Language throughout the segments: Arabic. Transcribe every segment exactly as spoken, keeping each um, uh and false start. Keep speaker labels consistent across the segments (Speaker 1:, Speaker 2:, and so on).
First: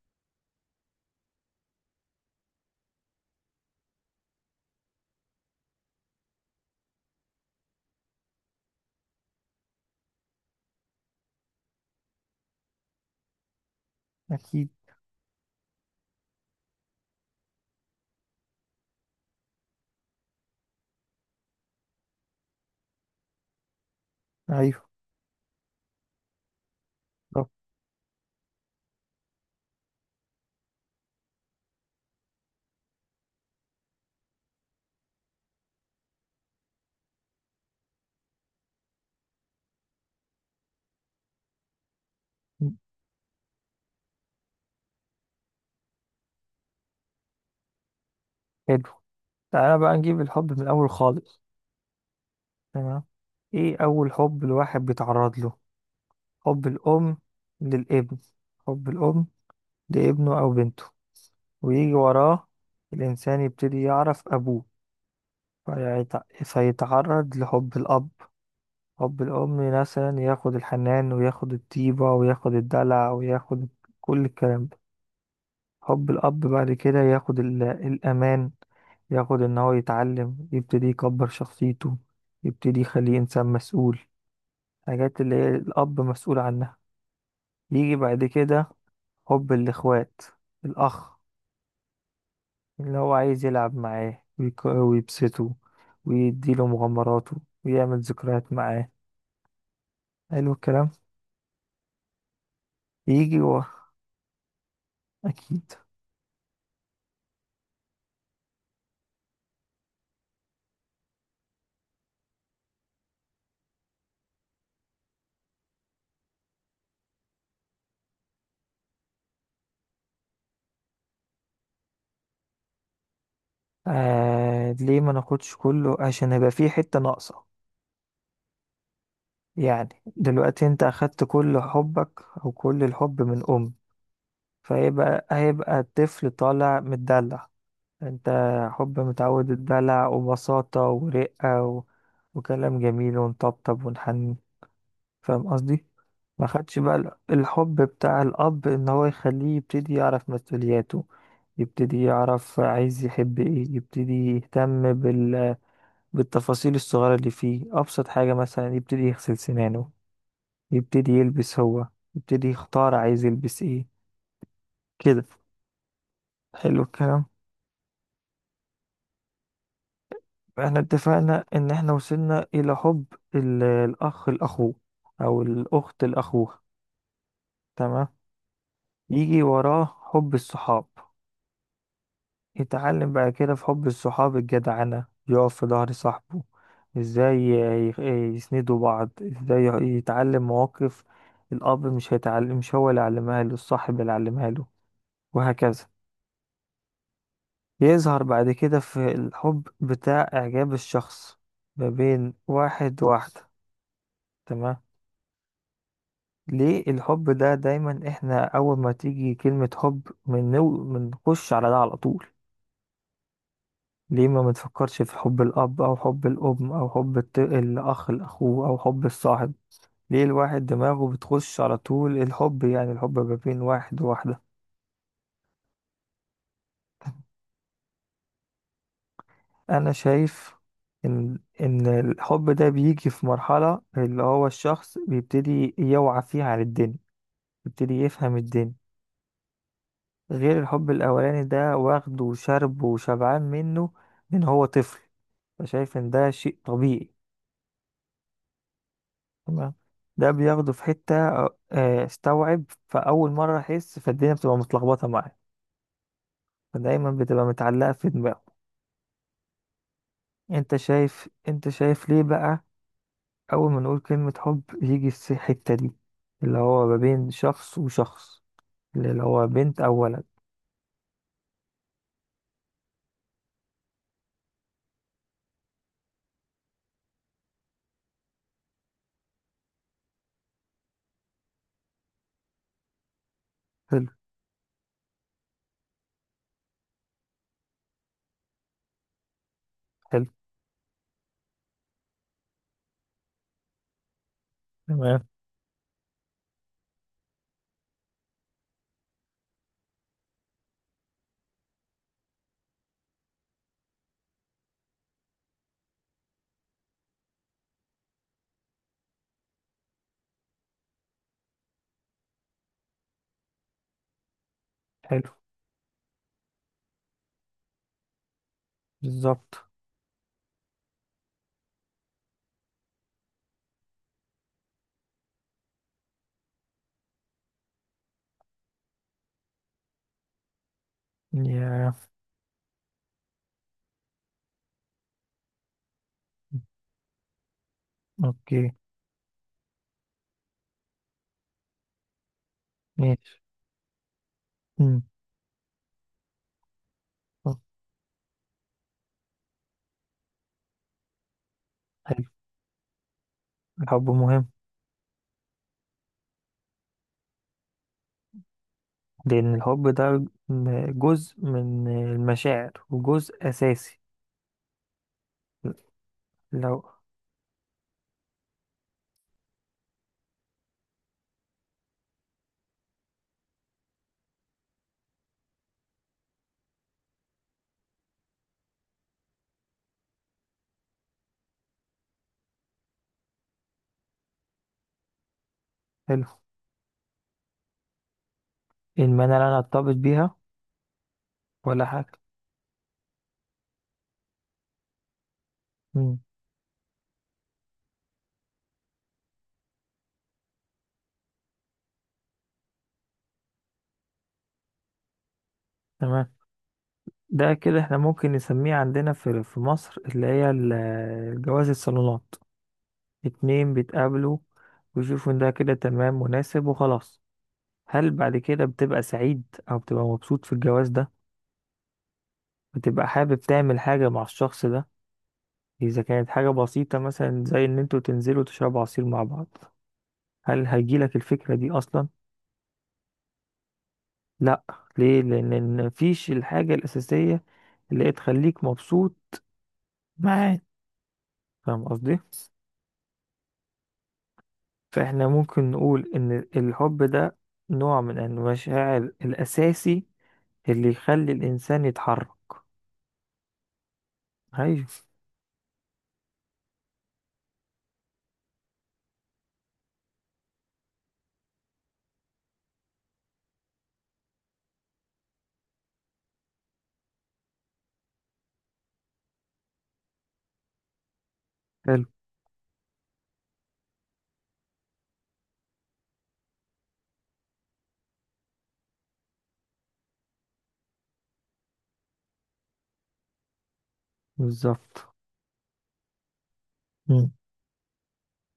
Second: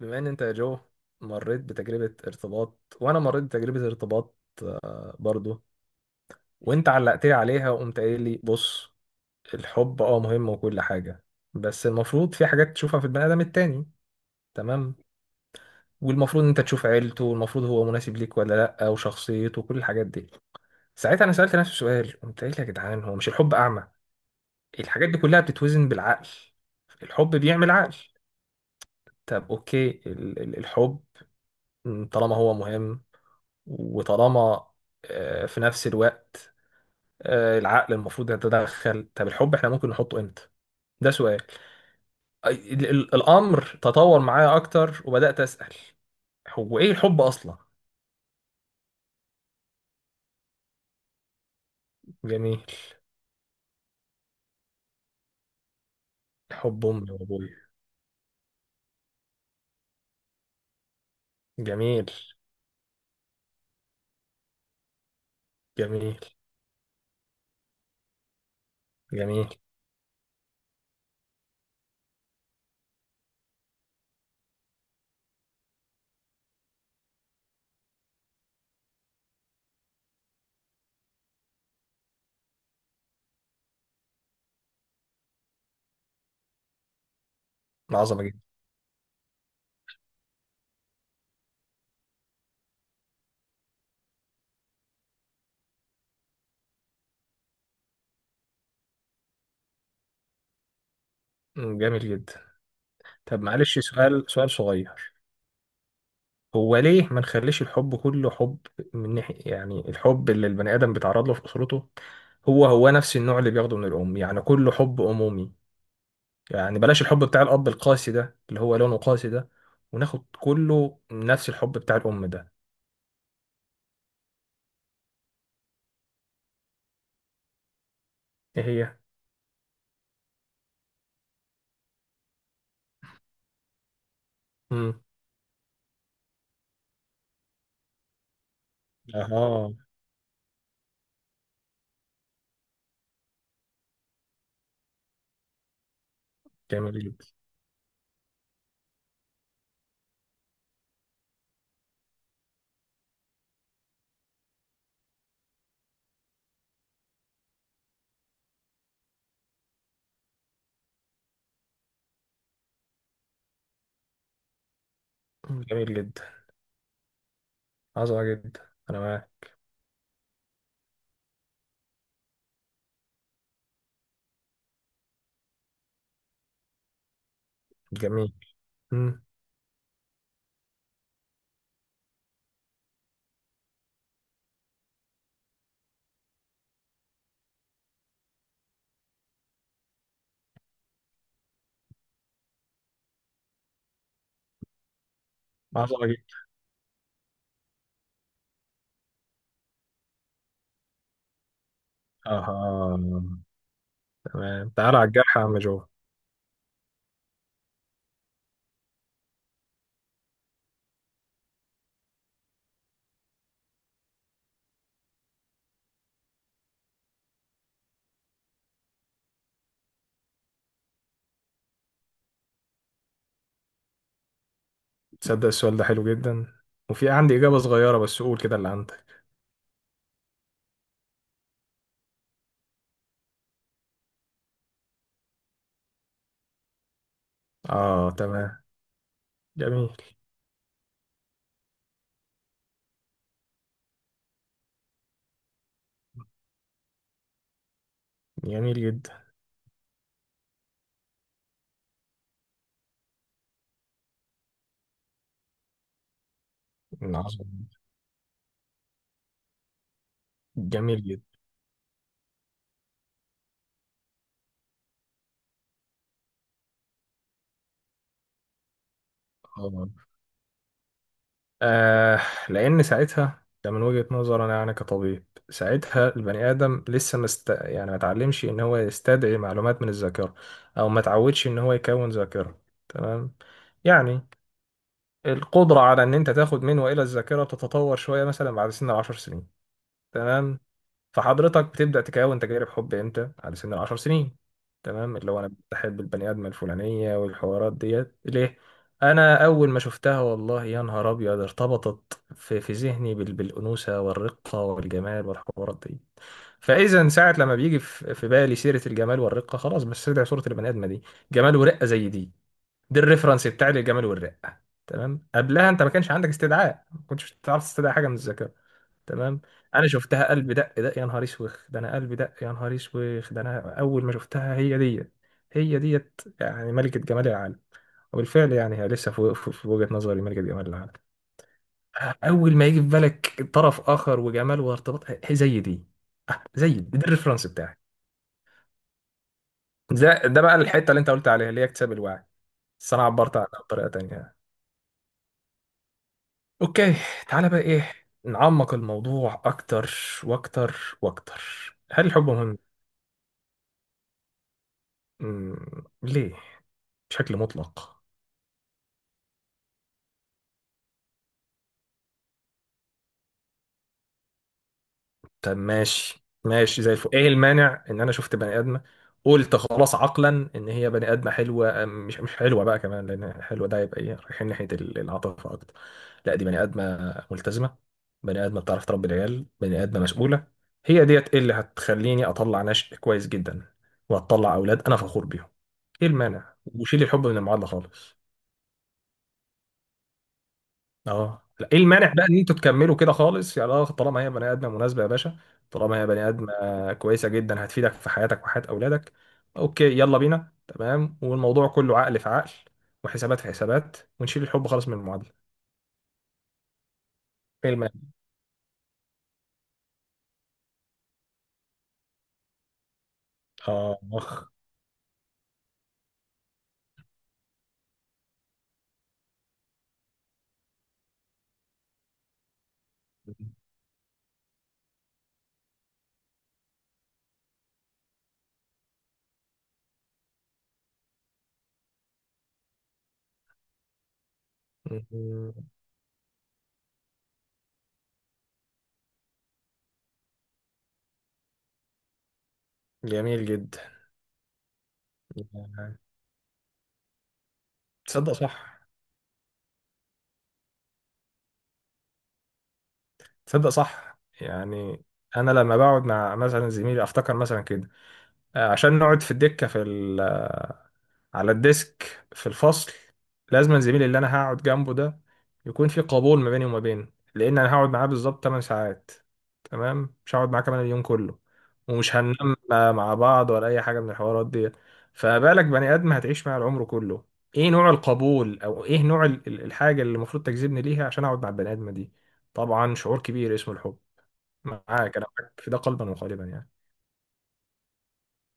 Speaker 1: بما ان انت يا جو مريت بتجربة ارتباط وانا مريت بتجربة ارتباط برضو. وانت علقت لي عليها وقمت قايل لي بص، الحب اه مهم وكل حاجة. بس المفروض في حاجات تشوفها في البني ادم التاني.
Speaker 2: أكيد.
Speaker 1: تمام. والمفروض ان انت تشوف عيلته، والمفروض هو مناسب ليك ولا لا، وشخصيته وكل الحاجات دي. ساعتها انا سألت نفسي سؤال، قمت قايل يا جدعان هو مش الحب اعمى؟
Speaker 2: أيوه.
Speaker 1: الحاجات دي كلها بتتوزن بالعقل. الحب
Speaker 2: طب
Speaker 1: بيعمل عقل. طب اوكي ال- ال- الحب، طالما هو مهم وطالما آه، في نفس الوقت، آه، العقل المفروض يتدخل. طب الحب احنا ممكن نحطه امتى؟ ده سؤال. أي- ال- ال- الامر تطور معايا اكتر وبدات اسال هو ايه الحب اصلا؟
Speaker 2: حلو، تعالى بقى نجيب الحب من الأول خالص.
Speaker 1: جميل.
Speaker 2: تمام، إيه أول حب الواحد بيتعرض له؟ حب
Speaker 1: حب امي
Speaker 2: الأم
Speaker 1: وابويا.
Speaker 2: للابن، حب الأم لابنه أو بنته، ويجي
Speaker 1: جميل.
Speaker 2: وراه الإنسان يبتدي يعرف أبوه
Speaker 1: جميل.
Speaker 2: فيتع- فيتعرض لحب الأب. حب
Speaker 1: جميل.
Speaker 2: الأم مثلا ياخد الحنان وياخد الطيبة وياخد الدلع وياخد كل الكلام ده. حب الأب بعد كده ياخد ال- الأمان، ياخد إن هو يتعلم، يبتدي يكبر شخصيته، يبتدي يخليه إنسان مسؤول، حاجات اللي هي الأب مسؤول عنها. يجي
Speaker 1: عظمه
Speaker 2: بعد
Speaker 1: جدا.
Speaker 2: كده حب الإخوات، الأخ اللي هو عايز يلعب معاه ويك- ويبسطه، ويديله مغامراته، ويعمل ذكريات معاه. حلو الكلام.
Speaker 1: مم، جميل جدا.
Speaker 2: يجي
Speaker 1: طب
Speaker 2: و...
Speaker 1: معلش سؤال، سؤال صغير.
Speaker 2: أكيد.
Speaker 1: هو ليه ما نخليش الحب كله حب؟ من ناحية يعني الحب اللي البني آدم بيتعرض له في أسرته، هو هو نفس النوع اللي بياخده من الأم، يعني كله حب أمومي. يعني بلاش الحب بتاع الأب القاسي ده، اللي هو لونه قاسي ده، وناخد كله نفس الحب بتاع الأم ده.
Speaker 2: آه ليه ما ناخدش كله؟ عشان هيبقى فيه حتة ناقصة.
Speaker 1: إيه هي؟
Speaker 2: يعني دلوقتي انت اخدت كل حبك او كل الحب من ام،
Speaker 1: مم.
Speaker 2: فهيبقى هيبقى الطفل طالع متدلع. انت حب متعود
Speaker 1: أها.
Speaker 2: الدلع وبساطة ورقة و... وكلام جميل ونطبطب ونحني. فاهم قصدي؟ ما خدش بقى
Speaker 1: جميل
Speaker 2: ال-
Speaker 1: جدا.
Speaker 2: الحب بتاع الاب ان هو يخليه يبتدي يعرف مسؤولياته، يبتدي يعرف عايز يحب ايه، يبتدي يهتم بال... بالتفاصيل الصغيرة اللي فيه، ابسط حاجة مثلا يبتدي يغسل سنانه، يبتدي يلبس هو، يبتدي يختار عايز يلبس ايه، كده.
Speaker 1: جميل جدا.
Speaker 2: حلو الكلام.
Speaker 1: عظمة جدا، أنا معاك.
Speaker 2: احنا اتفقنا ان احنا وصلنا الى حب ال- الاخ لاخوه او الاخت لاخوها. تمام.
Speaker 1: جميل. مم.
Speaker 2: يجي وراه حب الصحاب، يتعلم بعد كده في حب الصحاب الجدعنة، يقف في ظهر صاحبه، ازاي ي- ي- يسندوا بعض، ازاي ي- يتعلم مواقف الاب مش هيتعلم، مش هو اللي علمها له، الصاحب اللي علمها له، وهكذا.
Speaker 1: عظمة جدا.
Speaker 2: يظهر بعد كده في الحب بتاع إعجاب الشخص ما بين
Speaker 1: أها.
Speaker 2: واحد وواحدة.
Speaker 1: تمام،
Speaker 2: تمام.
Speaker 1: تعالى على الجرح يا عم جو.
Speaker 2: ليه الحب ده دايما احنا أول ما تيجي كلمة حب بنو- بنخش على ده على طول؟ ليه ما بنفكرش في حب الأب أو حب الأم أو حب الت- الأخ لأخوه أو حب الصاحب؟ ليه الواحد دماغه بتخش على طول الحب؟ يعني الحب ما بين واحد وواحدة.
Speaker 1: تصدق السؤال ده حلو جدا، وفي عندي إجابة صغيرة، بس قول كده اللي عندك.
Speaker 2: انا شايف ان ان الحب ده بيجي في مرحلة اللي هو الشخص بيبتدي يوعى فيها على الدنيا، بيبتدي
Speaker 1: اه،
Speaker 2: يفهم
Speaker 1: تمام.
Speaker 2: الدنيا،
Speaker 1: جميل.
Speaker 2: غير الحب الاولاني ده واخده وشربه وشبعان منه من هو طفل، فشايف ان ده شيء طبيعي.
Speaker 1: جميل جدا.
Speaker 2: تمام. ده بياخده في حتة، آه، استوعب فاول مرة، احس فالدنيا بتبقى متلخبطة معاه، فدايما بتبقى
Speaker 1: عظيم.
Speaker 2: متعلقة في دماغه. انت
Speaker 1: جميل جدا.
Speaker 2: شايف، انت شايف ليه بقى أول ما نقول كلمة حب يجي الس- الحتة دي، اللي هو ما بين شخص وشخص، اللي هو بنت أو
Speaker 1: اه.
Speaker 2: ولد.
Speaker 1: آه، لان ساعتها ده من وجهة نظري انا يعني كطبيب، ساعتها البني ادم لسه مست... يعني ما اتعلمش ان هو يستدعي معلومات من الذاكره، او ما اتعودش ان هو يكون ذاكره. تمام.
Speaker 2: حلو.
Speaker 1: يعني القدره على ان انت تاخد من والى الذاكره تتطور شويه مثلا بعد سن العشر سنين.
Speaker 2: حلو.
Speaker 1: تمام. فحضرتك بتبدأ تكون تجارب حب امتى؟ على سن العشر سنين. تمام،
Speaker 2: تمام.
Speaker 1: اللي هو انا بحب البني ادم الفلانيه والحوارات ديت ليه. انا اول ما شفتها والله يا نهار ابيض، ارتبطت في في ذهني بال- بالانوثه والرقه والجمال والحوارات دي. فاذا ساعه لما بيجي في في بالي سيره الجمال والرقه، خلاص بستدعي صوره البني ادمه دي. جمال ورقه زي دي. دي الريفرنس بتاعي للجمال والرقه. تمام،
Speaker 2: حلو.
Speaker 1: قبلها انت ما كانش عندك استدعاء، ما كنتش تعرف تستدعي حاجه من الذكاء. تمام.
Speaker 2: بالظبط.
Speaker 1: انا شفتها قلب دق دق يا نهار اسوخ ده، انا قلب دق يا نهار اسوخ ده، انا اول ما شفتها هي ديت. هي ديت يعني ملكة جمال العالم. وبالفعل يعني هي لسه في في- في وجهة نظري ملكة جمال العالم.
Speaker 2: يا
Speaker 1: اول ما يجي في بالك طرف اخر وجمال وارتباط، هي زي دي. زي دي، ده الريفرنس بتاعي.
Speaker 2: أوكي.
Speaker 1: ده ده بقى الحتة اللي انت قلت عليها، اللي هي اكتساب الوعي، بس انا عبرت
Speaker 2: ماشي.
Speaker 1: عنها بطريقة تانية.
Speaker 2: مم.
Speaker 1: اوكي، تعالى بقى ايه، نعمق الموضوع اكتر واكتر واكتر. هل الحب
Speaker 2: حلو.
Speaker 1: مهم؟
Speaker 2: الحب مهم.
Speaker 1: مم. ليه؟ بشكل مطلق.
Speaker 2: لأن الحب ده جزء من المشاعر وجزء أساسي.
Speaker 1: طب ماشي
Speaker 2: لو
Speaker 1: ماشي زي الفل، ايه المانع ان انا شفت بني ادمه، قلت خلاص عقلا ان هي بني ادمه حلوه، أم- مش مش حلوه بقى كمان، لان حلوه ده يبقى ايه، رايحين ناحيه ال- العاطفه اكتر. لا، دي بني ادمه ملتزمه، بني ادمه بتعرف تربي العيال، بني ادمه مسؤوله. هي ديت إيه اللي هتخليني اطلع نشء كويس جدا، وهتطلع اولاد انا فخور بيهم. ايه
Speaker 2: حلو،
Speaker 1: المانع وشيل الحب من المعادله خالص؟
Speaker 2: إن أنا لا أرتبط بيها،
Speaker 1: اه لا، ايه
Speaker 2: ولا
Speaker 1: المانع
Speaker 2: حاجة.
Speaker 1: بقى ان انتوا تكملوا كده خالص يا لا، طالما هي بني ادمه مناسبه يا باشا. طالما هي
Speaker 2: مم.
Speaker 1: بني ادمه كويسه جدا هتفيدك في حياتك وحياه اولادك. اوكي يلا بينا. تمام، والموضوع كله عقل في عقل، وحسابات في حسابات، ونشيل الحب خالص من المعادله.
Speaker 2: تمام، ده
Speaker 1: ايه
Speaker 2: كده احنا
Speaker 1: المانع؟
Speaker 2: ممكن نسميه عندنا في في مصر اللي هي ال- الجواز الصالونات. اتنين
Speaker 1: اه اخ.
Speaker 2: بيتقابلوا ويشوفوا ان ده كده تمام مناسب وخلاص. هل بعد كده بتبقى سعيد او بتبقى مبسوط في الجواز ده؟ بتبقى حابب تعمل حاجة مع الشخص ده؟ اذا كانت حاجة بسيطة مثلا زي ان انتوا تنزلوا تشربوا عصير مع بعض، هل هيجيلك الفكرة دي اصلا؟ لا. ليه؟ لان مفيش الحاجة الاساسية اللي هي تخليك مبسوط معاه. فاهم قصدي؟
Speaker 1: جميل جدا.
Speaker 2: فاحنا ممكن نقول ان الحب ده نوع من
Speaker 1: تصدق صح.
Speaker 2: المشاعر الاساسي اللي يخلي الإنسان يتحرك.
Speaker 1: تصدق صح
Speaker 2: أيوه.
Speaker 1: يعني. انا لما بقعد مع مثلا زميلي افتكر مثلا كده، آه، عشان نقعد في الدكه، في على الديسك في الفصل، لازم الزميل اللي انا هقعد جنبه ده يكون في قبول ما بيني وما بينه. لان انا هقعد معاه بالظبط 8 ساعات. تمام، مش هقعد معاه كمان اليوم كله،
Speaker 2: حلو.
Speaker 1: ومش هننام مع بعض ولا اي حاجه من الحوارات دي. فما بالك بني ادم هتعيش معاه العمر كله، ايه نوع القبول او ايه نوع ال- ال- الحاجه اللي المفروض تجذبني ليها عشان اقعد مع البني ادمه دي؟ طبعا شعور كبير اسمه الحب.
Speaker 2: بالظبط.
Speaker 1: معاك، انا معاك في ده قلبا وقالبا يعني.
Speaker 2: مم.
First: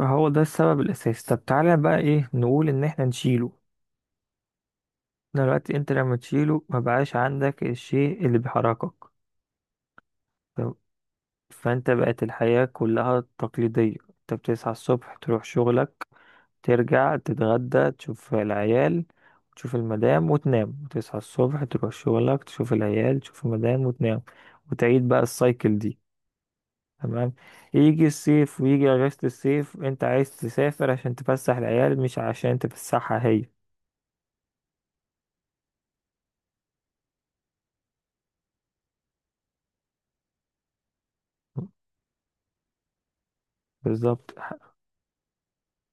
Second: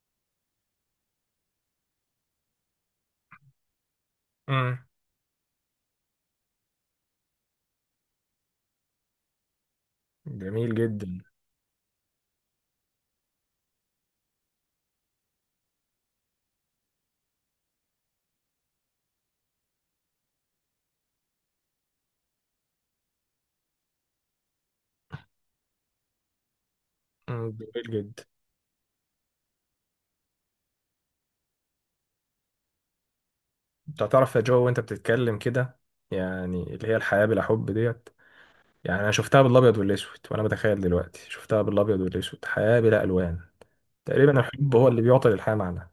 Speaker 2: هو ده السبب الأساسي. طب تعالى بقى، إيه نقول إن إحنا نشيله؟
Speaker 1: امم.
Speaker 2: دلوقتي أنت لما تشيله مبقاش عندك الشيء اللي بيحركك. طب
Speaker 1: جميل جدا.
Speaker 2: فأنت بقت الحياة كلها تقليدية، أنت بتصحى الصبح تروح شغلك، ترجع تتغدى تشوف العيال تشوف المدام وتنام، وتصحى الصبح تروح شغلك تشوف العيال تشوف المدام وتنام، وتعيد بقى السايكل دي. تمام.
Speaker 1: امم. جميل
Speaker 2: يجي
Speaker 1: جدا.
Speaker 2: الصيف ويجي اجازة الصيف، انت عايز تسافر عشان تفسح العيال مش عشان تفسحها هي.
Speaker 1: انت هتعرف يا جو وانت بتتكلم كده، يعني اللي هي الحياة بلا حب ديت، يعني انا شفتها بالابيض والاسود، وانا بتخيل دلوقتي شفتها بالابيض والاسود، حياة بلا الوان.
Speaker 2: بالظبط.
Speaker 1: تقريبا الحب هو اللي بيعطي للحياة معنى.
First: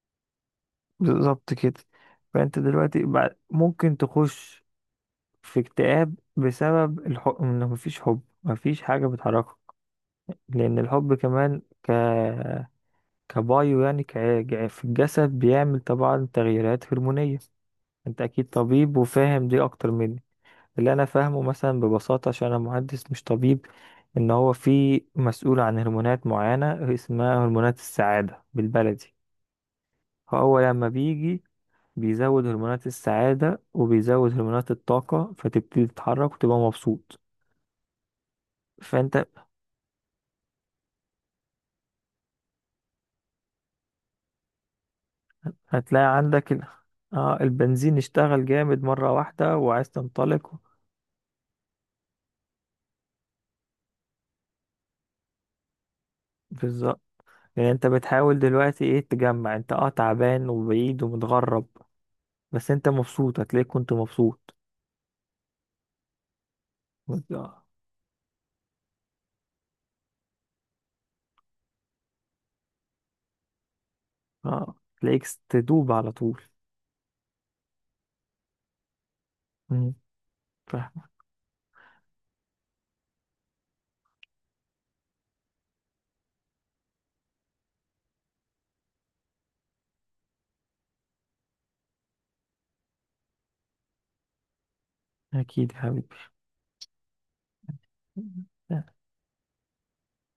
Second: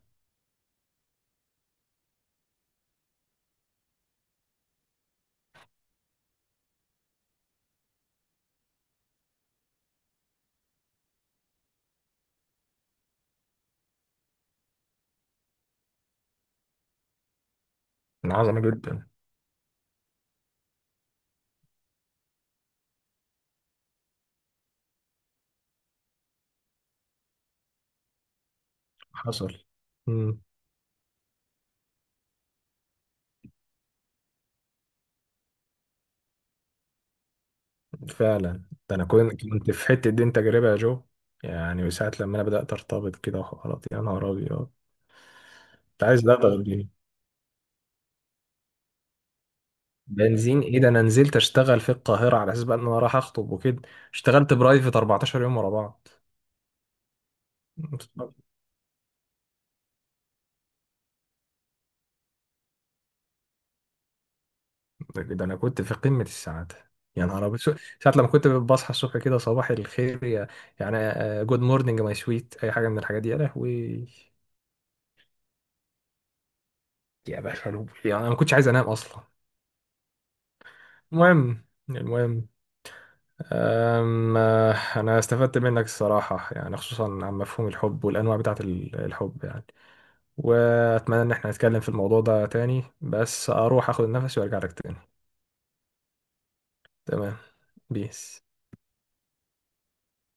Speaker 2: بالظبط كده. فانت دلوقتي بعد ممكن تخش في اكتئاب بسبب الحب، انه مفيش حب مفيش حاجة بتحركك. لان الحب كمان ك كبايو يعني ك... في الجسد بيعمل طبعا تغييرات هرمونية. انت
Speaker 1: من
Speaker 2: اكيد
Speaker 1: عظمة
Speaker 2: طبيب
Speaker 1: جدا.
Speaker 2: وفاهم دي اكتر مني. اللي انا فاهمه مثلا ببساطه، عشان انا مهندس مش طبيب، ان هو في مسؤول عن هرمونات معينه اسمها هرمونات السعاده بالبلدي.
Speaker 1: حصل. امم.
Speaker 2: فهو لما بيجي بيزود هرمونات السعاده وبيزود هرمونات الطاقه، فتبتدي تتحرك وتبقى مبسوط.
Speaker 1: فعلا. ده انا
Speaker 2: فانت
Speaker 1: كنت كنت في حتة دي تجربة يا جو. يعني وساعة لما انا بدأت ارتبط كده وحوارات، يا نهار ابيض. انت
Speaker 2: هتلاقي
Speaker 1: عايز ده
Speaker 2: عندك ال...
Speaker 1: تغيرني.
Speaker 2: آه البنزين اشتغل جامد مره واحده وعايز تنطلق.
Speaker 1: بنزين ايه ده، انا نزلت اشتغل في القاهرة على اساس بقى ان انا رايح اخطب وكده. اشتغلت برايفت 14 يوم ورا بعض.
Speaker 2: بالظبط. يعني انت بتحاول دلوقتي ايه، تجمع انت، اه تعبان وبعيد ومتغرب، بس انت مبسوط. هتلاقيك كنت مبسوط.
Speaker 1: ده ده انا كنت في قمه السعاده. يا نهار ابيض، شو- ساعه لما كنت بصحى الصبح كده صباح الخير يا، يعني، جود مورنينج ماي سويت، اي حاجه من الحاجات دي يا لهوي.
Speaker 2: اه. تلاقيك تدوب على طول.
Speaker 1: يا باشا لوب، يعني انا ما كنتش عايز انام اصلا.
Speaker 2: مم. فاهم.
Speaker 1: المهم المهم، أم آه، انا استفدت منك الصراحه يعني، خصوصا عن مفهوم الحب والانواع بتاعه ال- الحب يعني. واتمنى ان احنا نتكلم في الموضوع ده تاني، بس اروح اخد النفس وارجع لك تاني.
Speaker 2: اكيد يا حبيبي.
Speaker 1: تمام. بيس.